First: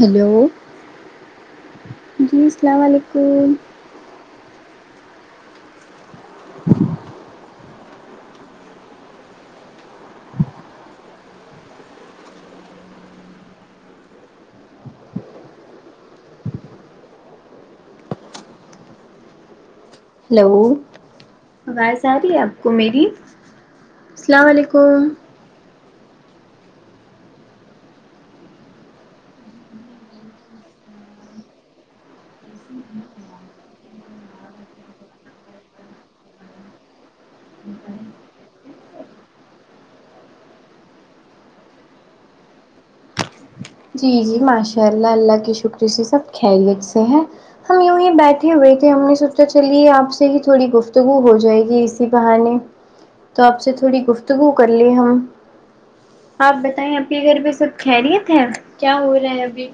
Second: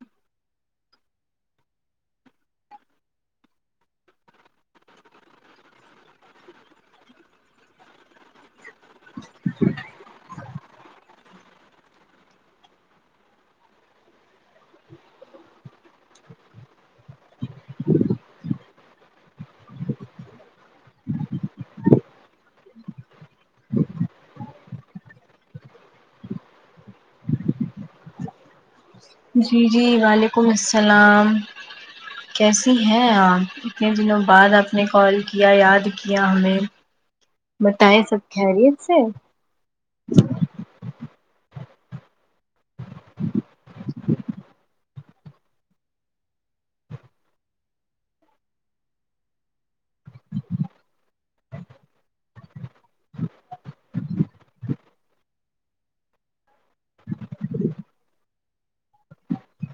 hello جی سلام وعلیکم hello آواز آ رہی ہے آپ کو میری سلام وعلیکم جی جی وعلیکم اسلام کیسی ہیں آپ اتنے دنوں بعد آپ نے کال کیا یاد کیا ہمیں بتائے سب کھیریت سے ہے جی جی ماشاء اللہ اللہ کے شکر سے سب کھیریت سے ہیں ہم یوں ہی بیٹھے ہوئے تھے ہم نے سوچا چلیے آپ سے ہی تھوڑی گفتگو ہو جائے گی اس اسی بہانے تو آپ سے تھوڑی گفتگو کر لیں ہم آپ بتائیں اپ کے گھر پہ سب کھیریت ہیں کیا ہو رہا ہے ابھی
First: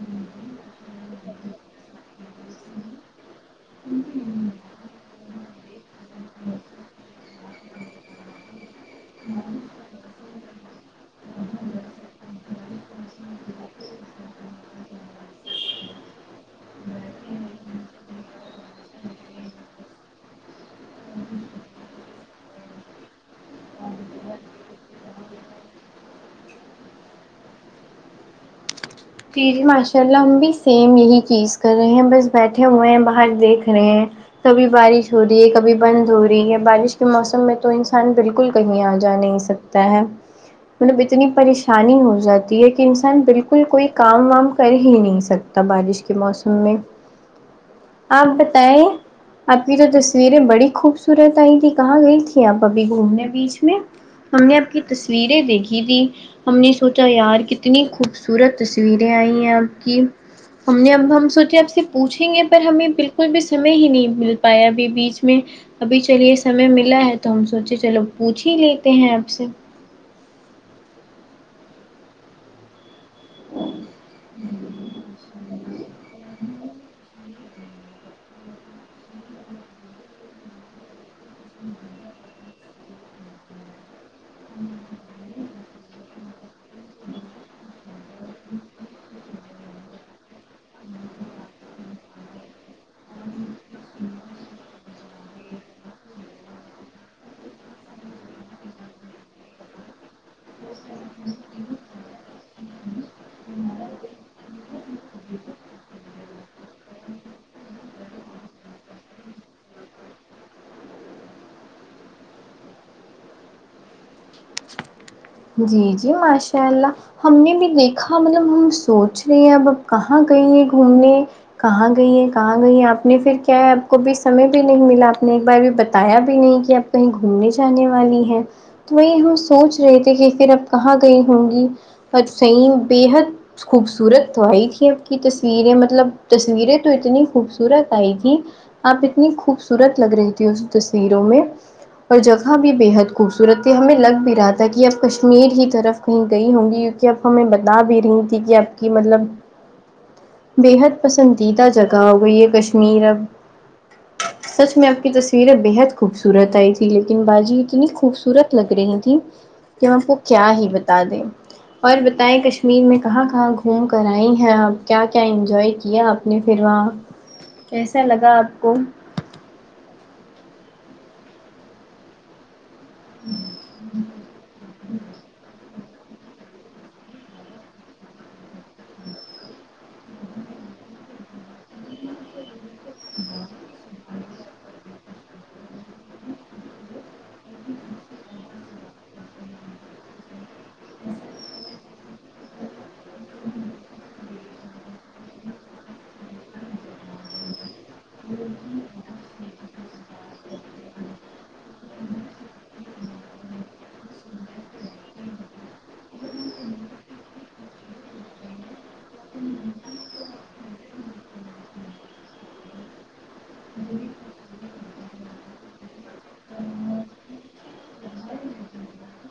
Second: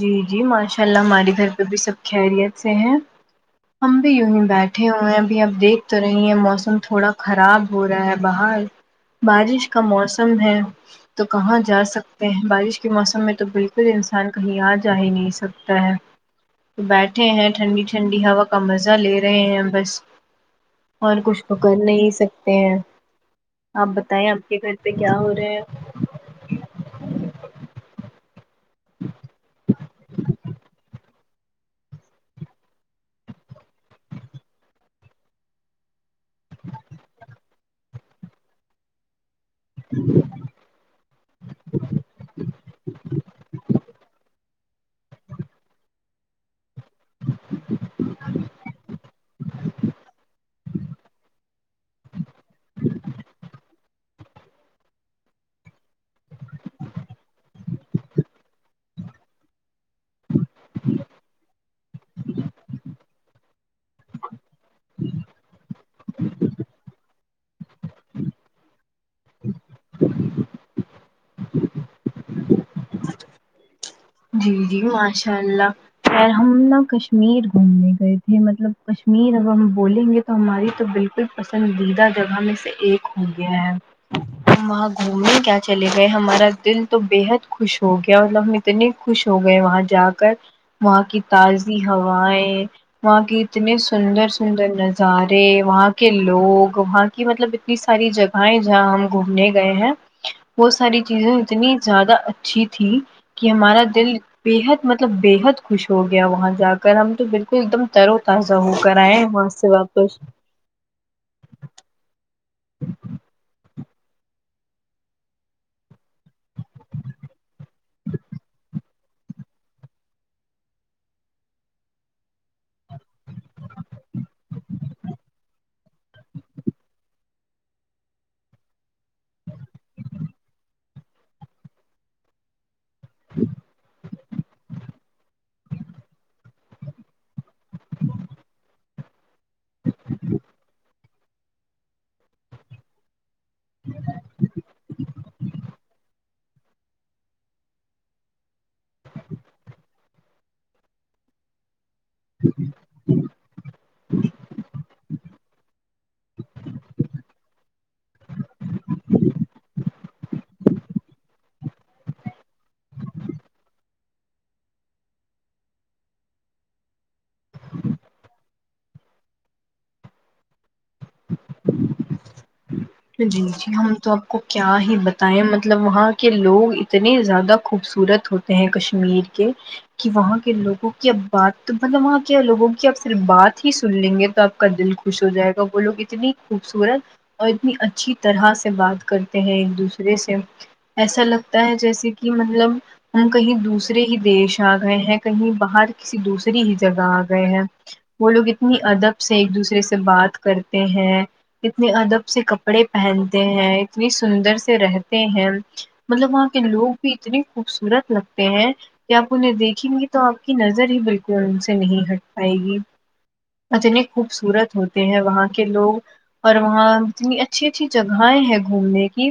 جی جی ماشاء اللہ ہمارے گھر پہ بھی سب کھیریت سے ہیں ہم بھی یونہی بیٹھ اٹھے ہوئے ہیں ابھی اب دیکھ تو رہی ہیں موسم تھوڑا کھراب ہو رہا ہے باہر بارش کا موسم ہے تو کہاں جا سکتے ہیں بارش کے موسم میں تو بالکل انسان کہیں آ جا ہی نہیں سکتا ہے بیٹھے ہیں ٹھنڈی ٹھنڈی ہوا کا مزہ لے رہے ہیں بس اور کچھ تو کر نہیں سکتے ہیں آپ بتائیں آپ کے گھر پہ کیا ہو رہا ہے جی جی ماشاء اللہ ہم بھی سیم یہی چیز کر رہے ہیں بس بیٹھے ہوئے ہیں باہر دیکھ رہے ہیں کبھی بارش ہو رہی ہے کبھی بند ہو رہی ہے بارش کے موسم میں تو انسان بالکل کہیں آ جا نہیں سک تا ہے مطلب اتنی پریشانی ہو جاتی ہے کہ انسان بالکل کوئی کام وام کر ہی نہیں سکتا بارش کے موسم میں آپ بتائیں آپ کی جو تصویر یں بڑی خوب صورت آئی تھی کہاں گئی تھی آپ ابھی گھومنے بیچ میں ہم نے آپ کی تصویریں دیکھی تھی ہم نے سوچا یار کتنی خوبصورت تصویریں آئی ہیں آپ کی ہم نے اب ہم سوچے آپ سے پوچھیں گے پر ہمیں بالکل بھی سمے ہی نہیں مل پایا ابھی بیچ میں ابھی چلیے سمے ملا ہے تو ہم سوچے چلو پوچھ ہی لیتے ہیں آپ سے [inaudible] جی جی ماشاء اللہ خیر ہم نہ کشمیر گھومنے گئے یہ مطلب کشمیر اگر ہم بولیں گے تو ہماری تو بالکل پسندیدہ جگہ میں سے ایک ہو گیا ہے ہم وہاں گھومنے کیا چلے گئے ہمارا دل تو بےحد خوش ہو گیا اور ہم اتنے خوش ہو گئے وہاں جا کر وہاں کی تازی ہوائیں وہاں کی اتنے سندر سندر نظار ے وہاں کے لوگ وہاں کی مطلب اتنی ساری جگہیں جہاں ہم گھومنے گئے ہیں وہ ساری چیزیں اتنی زیادہ اچھی تھی کہ ہمارا دل بےحد مطلب بےحد خوش ہو گیا وہاں جا کر ہم تو بالکل ایک دم تر و تازہ ہو کرر آئے ہیں وہا ں سے سے واپس [inaudible] جی جی ماشاء اللہ ہم نے بھی دیکھا مطلب ہم سوچ رہے ہیں اب اب کہاں گئی ہیں گھومنے کہاں گئی ہیں کہاں گئی ہیں آپ نے پھر کیا ہے آپ کو بھی سمے بھی نہیں ملا آپ نے ایک بار بھی بتایا بھی نہیں کہ آپ کہیں گھومنے جانے والی ہیں تو وہی ہم سوچ رہے پھر اب کہاں گئی ہوں گی بٹ صحیح بےحد خوبصورت تو آئی تھی آپ کی تصویریں مطلب تصویریں تو اتنی خوبصورت آئی تھی آپ اتنی خوبصورت لگ رہی تھی اس تصویروں میں اور جگہ بھی بےحد خوبصورت تھی ہمیں لگ بھی رہا تھا کہ اب کشمیر ہی طرف کہیں گئی ہوں گی کیونکہ اب ہمیں بتا بھی رہی تھی کہ اب کی مطلب بےحد پسندیدہ جگہ ہو گئی یہ کشمیر اب [inaudible] سچ میں آپ کی تصویریں بےحد خوبصورت آئی تھی لیکن باجی اتنی خوبصورت لگ رہی تھیں کہ ہم کو کیا ہی بتا دیں اور بتائیں کشمیر میں کہاں کہاں گھوم کر آئی ہیں آپ کیا کیا انجوائے کیا آپ نے پھر وہاں کیسا لگا آپ کو جی جی ہم تو آپ کو کیا ہی بتائیں مط لب وہاں کے لوگ اتنے زیادہ خوبصورت ہوتے ہیں کشمیر کے کہ وہاں کے لوگوں کی اب بات مطلب وہاں کیا لوگوں کہ آپ صرف بات ہی سن لیں گے تو آپ کا دل خوش ہو جائے گا وہ لوگ اتنی خوبصورت اور اتنی اچھی طرح سے بات کرتے ہیں ایک دوسرے سے ایسا لگتا ہے جیسے کہ مطلب ہم کہیں دوسرے ہی دیش آ گئے ہیں کہیں باہر کسی دوسری ہی جگہ آ گئے ہیں وہ لوگ اتنی ادب سے ایک دوسرے سے بات کرتے ہیں اتنے ادب سے کپڑے پہنتے ہیں اتنی سندر سے رہتے ہیں مطلب وہاں کے لوگ بھی اتنے خوبصورت لگتے ہیں کہ آپ انہیں دیکھیں گی تو آپ کی نظر ہی بالکل ان سے نہیں ہٹ پائے گی اتنے خوبصورت ہوتے ہیں وہاں کے لوگ اور وہاں اتنی اچھی اچھی جگہیں ہیں گھومنے کی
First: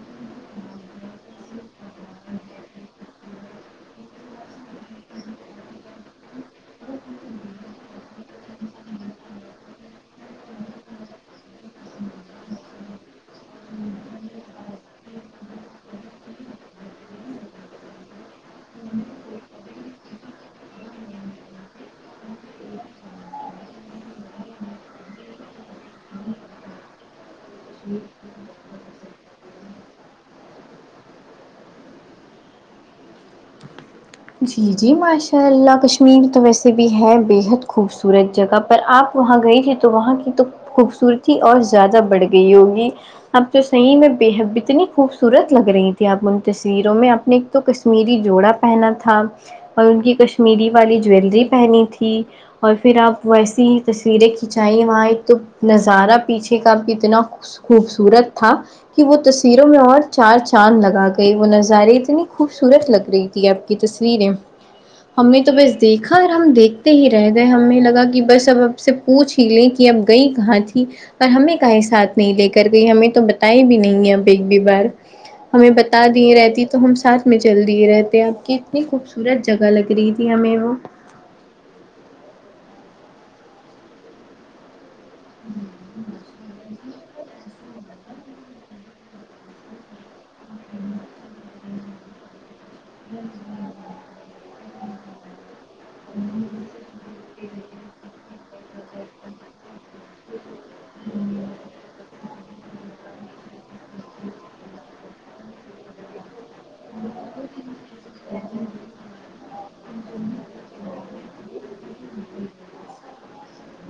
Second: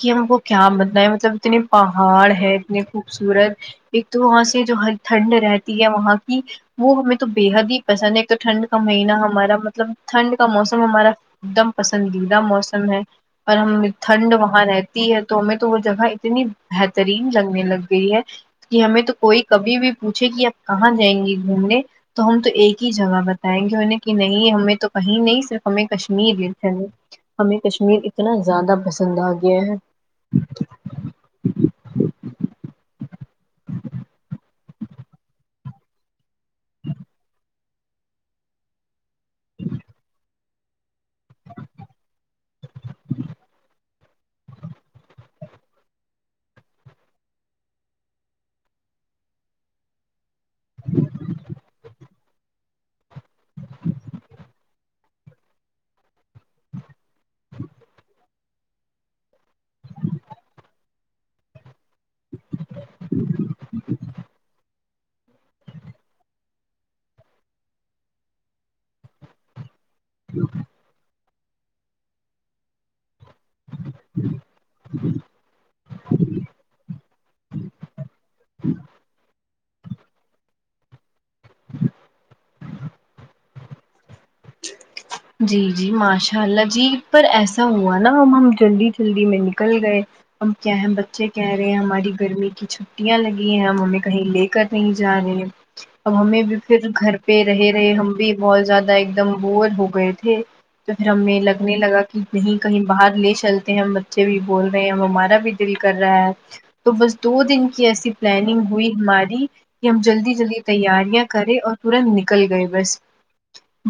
کہ ہم کو کیا بتائیں ہے مطلب اتنے پہاڑ ہے اتنے خوبصورت ایک تو وہاں سے جو ہر ٹھنڈ میں رہتی ہے وہاں کی وہ ہمیں تو بے حد ہی پسند ہے ایک تو ٹھنڈ کا مہینہ ہمارا مطلب ٹھنڈ کا موسم ہمارا ایک دم پسندیدہ موسم ہے اور ہم ٹھنڈ وہاں رہتی ہے تو ہمیں تو وہ جگہ اتنی بہترین لگنے لگ گئی ہے کہ ہمیں تو کوئی کبھی بھی پوچھے کہ ہم کہاں جائیں گی گھومنے تو ہم تو ایک ہی جگہ بتائیں گے انہیں کہ نہیں ہمیں تو کہیں نہیں صرف ہمیں کش میر لے چلیں ہمیں کشمیر اتنا زیادہ پسند آ گیا ہے جی جی ماشاء اللہ کشمیر تو ویسے بھی ہے بےحد خوبصورت جگہ پر آپ وہاں گئی تھی تو وہاں کی تو خوبصورتی اور زیادہ بڑھ گئی ہوگی اپ تو صحیح میں بے حد اتنی خوبصورت لگ رہی تھی اپ ان تصویروں میں اپنی تو کشمیری جوڑا پہنا تھا اور ان کی کشمیری والی جویلری پہنی تھی اور پھر آپ ویسی تصویریں کھینچائیے وہاں ایک تو نظارہ پیچھے کا کتنا خوبصورت تھا کہ وہ تصویروں میں اور چار چاند لگا گئے وہ نظارے اتنی خوبصورت لگ رہی تھی اب تصویریں ہم نے تو بس دیکھا اور ہم دیکھتے ہی رہ گئے ہمیں لگا کہ بس اب آپ سے پوچھ ہی لیں کہ اب گئی کہاں تھی پر ہمیں کہیں ساتھ نہیں لے کر گئی ہمیں تو بتا آئی بھی نہیں ہے اپ ایک بھی بار ہمیں بتا دیے رہتی تو ہم ساتھ میں چل دیے رہتے آپ کے اتنی خوبصورت جگہ لگ رہی تھی ہمیں وہ جی جی ماشاء اللہ جی پر ایسا ہوا نا اب ہم جلدی جلدی میں نکل گئے اب کیا ہیں بچے کہہ رہے ہیں ہماری گرمی کی چ ھٹیاں لگی ہیں ممی کہیں لے کر نہیں جا رہے اب ہمیں بھی پھر گھر پہ رہے رہے ہم بھی بہت زیادہ ایک دم بور ہو گئے تھے تو پھر ہمیں لگنے لگا کہ یہیں کہیں باہر لے چلتے ہیں ہم بچے بھی بول رہے ہیں ہم ہمارا بھی دل کر رہا ہے تو بس دو دن کی ایسی پلاننگ ہوئی ہماری کہ ہم جلدی جلدی تیاریاں کرے اور تورنت نکل گئے بس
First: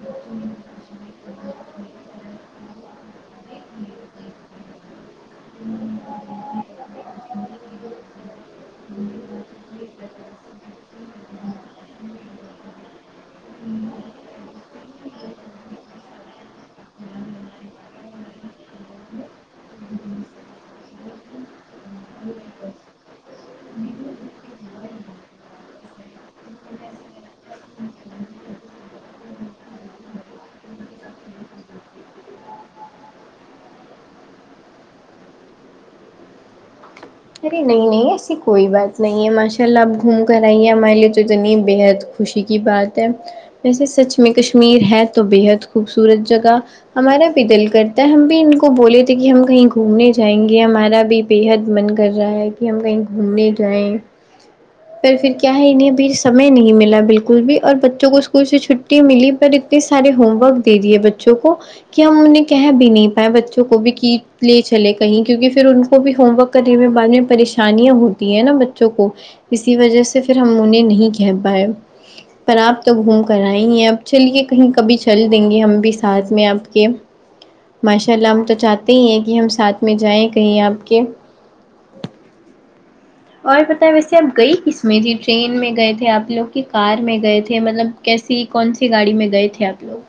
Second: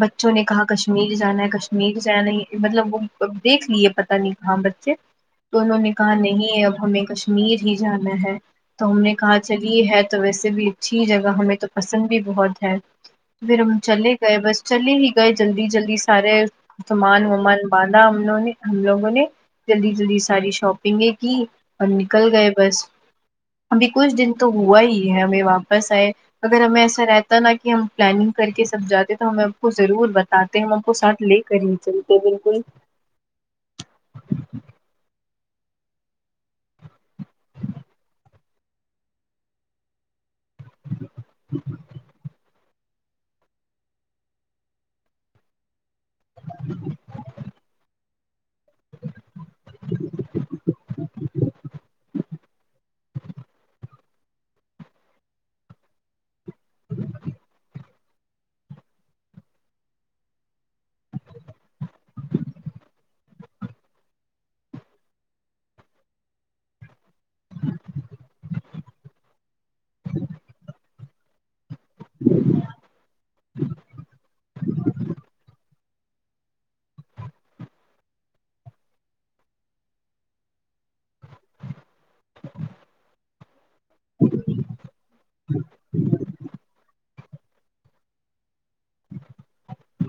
بچوں نے کہا کشمیر جانا ہے کشمیر جانا ہی مطلب وہ دیکھ لیے پت نہیں کہاں بچے تو انہوں نے کہا نہیں اب ہمیں کشمیر ہی جانا ہے تو ہم نے کہا چلیے ہے تو ویسے بھی اچھی جگہ ہمیں تو پسند بھیڑ بہت ہے پھر ہم چلے گئے بس چلے ہی گئے جلدی جلدی سارے سامان ومان باندھا ہم لو لو ں نے ہم لوگوں نے جلدی جلدی ساری شاپنگیں کی اور نکل گئے بس ابھی کچھ دن تو ہوا ہی ہے ہمیں واپس آئے اگر ہمیں ایسا رہتا نا کہ ہم پلاننگ کر کے سب جاتے تو ہمیں کو ضرور بتاتے ہم کو ساتھ لے کر ہی چلتے بالکل ارے نہیں نہیں ایسی کوئی بات نہیں ہے ماشاء اللہ اب گھوم کر آئیے ہمارے لیے تو اتنی بے حد خوشی کی بات ویسے سچ میں کشمیر ہے تو بے حد خوبصورت جگہ ہمارا بھی دل کرتا ہے ہم بھی کو بولے تھے کہ ہم کہیں گھومنے جائیں گے ہمارا بھی بے حد من کر رہا ہے کہ ہم کہیں گھومنے جائیں پر پھر کیا ہے انہیں بھی سمے نہیں ملا بالکل بھی اور بچوں کو اسکول سے چھٹی ملی پر اتنے سارے ہوم ورک دے دئیے بچوں کو کہ ہم انہیں کہہ بھی نہیں پائے بچوں کو بھی کی لے چلے کہیں کیونکہ پھر ان کو بھی ہوم ورک قریبی بان [unintelligible] پریشانیاں ہوتی ہیں نا بچوں کو اسی وجہ سے پھر ہم انہیں نہیں کہہ پائے پر آپ تو گھوم کر آئی ہیں اب چلیے کہیں کبھی چل دیں گے ہم بھی ساتھ میں آپ کے ماشاء اللہ ہم تو چاہتے ہی ہیں کہ ہم ساتھ میں جائیں کہیں آپ کے اور پتہ ویسے آپ گئی کس میں تھی ٹرین میں گئے تھے آپ لوگ کی کار میں گئے تھے مطلب کیسی کون سی گاڑی میں گئے تھے آپ لوگ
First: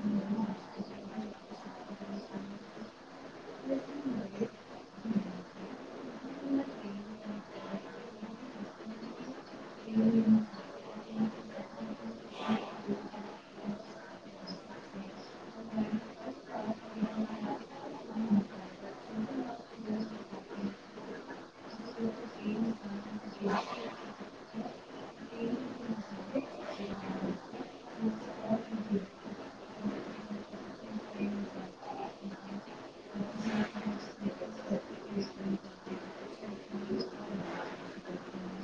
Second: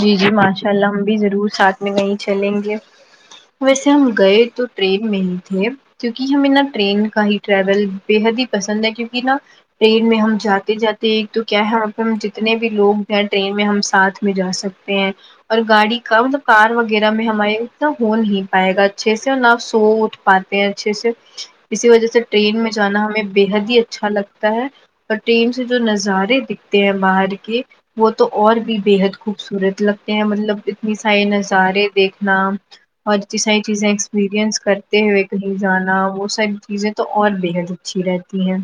جی جی ماشا الله ان شاء اللہ ہم بھی ضرور ساتھ میں کہی چلیں گے ویسے ہم گئے تو ٹرین میں ہی تھے کیونکہ ہمیں نا ٹرین کا ہی ٹریول بے حد ہی پسند ہے کیونکہ نا ٹرین میں ہم جاتے جاتے ایک تو کیا ہے ہم پ ہم جتنے بھی لوگ ٹرین میں ہم ساتھ میں جا سکتے ہیں اور گاڑی کا مطلب کار وغیرہ میں ہمارے اتنا ہو نہیں پائے گا اچھے سے نا سو اٹھ پاتے ہیں اچھے سے اسی وجہ سے ٹرین میں جانا ہمیں بےحد ہی اچھا لگ لگتا ہے اور ٹر ین سے جو نظارے دکھتے ہیں باہر کے وہ تو اور بھی بےحد خوبصورت لگتے ہیں مطلب اتنی سارے نظارے دیکھنا اور اتنی ساری چیزیں ایکسپییرئنس کرتے ہوئے کہیں جانا وہ سب چیزیں تو اور بےحد اچھی رہتی ہیں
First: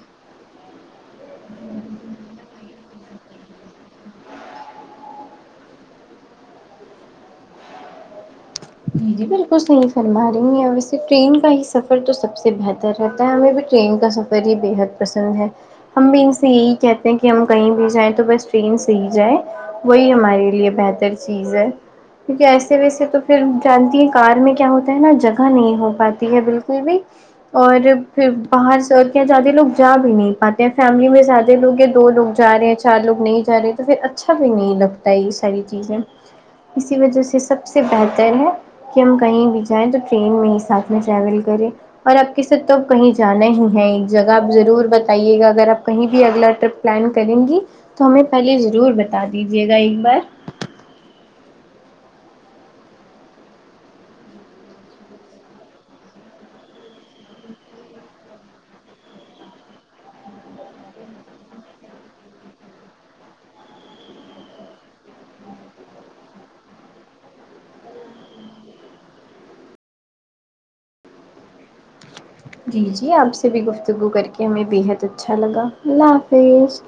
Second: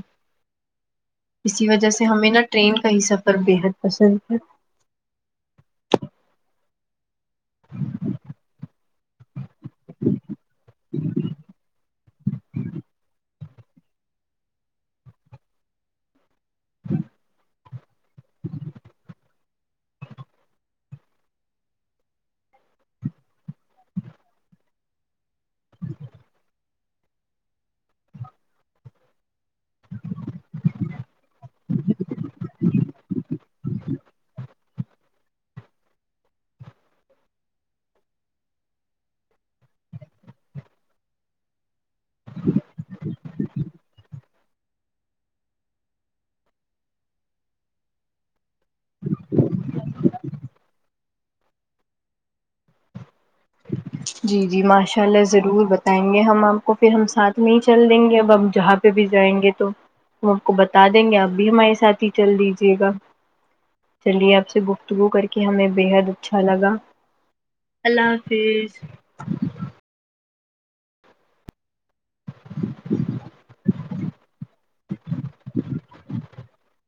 اسی وجہ سے ہمیں نا ٹرین کا ہی سفر بےحد پسند ہے جی جی بالکل صحیح فرما رہی ہیں ویسے ٹرین کا ہی سفر تو سب سے بہتر رہتا ہے ہمیں بھی ٹرین کا سفر ہی بےحد پسند ہے ہم بھی ان سے یہی کہتے ہیں کہ ہم کہیں بھی جائیں تو بس ٹرین سے ہی جائیں وہی ہمارے لیے بہتر چیز ہے کیونکہ ایسے ویسے تو پھر جانتی ہے کار میں کیا ہوتا ہے نا جگہ نہیں ہو پاتی ہے بالکل بھی اور پھر باہر سب زیادہ لوگ جا بھی نہیں پاتے ہیں فیملی میں زیادہ لوگ ہیں دو لوگ جا رہے ہیں چار لوگ نہیں جا رہے تو پھر اچھا بھی نہیں لگتا یہ ساری چیزیں اسی وجہ سے سب سے بہتر بہتر ہے کہ ہم کہیں بھی جائیں تو ٹرین میں ہی ساتھ میں ٹریول کریں اور آپ کے ساتھ تو کہیں جانا ہی ہے ایک جگہ آپ ضرور بتائیے گا اگر آپ کہیں بھی اگلا ٹرپ پلان کریں گی تو ہمیں پہلے ضرور بتا دیجیے گا ایک بار جی جی ماشاء اللہ ضرور بتائیں گے ہم آپ کو پھر ہم ساتھ میں ہی چل دیں گے اب ہمب جہاں پھر بھی جائیں گے تو ہم آپ کو بتا دیں گے اب بھی ہمارے ساتھ ہی چل دیجیے گا چلیے آپ سے گفتگو کر کے ہمیں بےحد اچھا لگا اللہ حاف تے جی جی آپ سے بھی گفتگو کر کے ہمیں بےحد اچھا لگا اللہ حافظ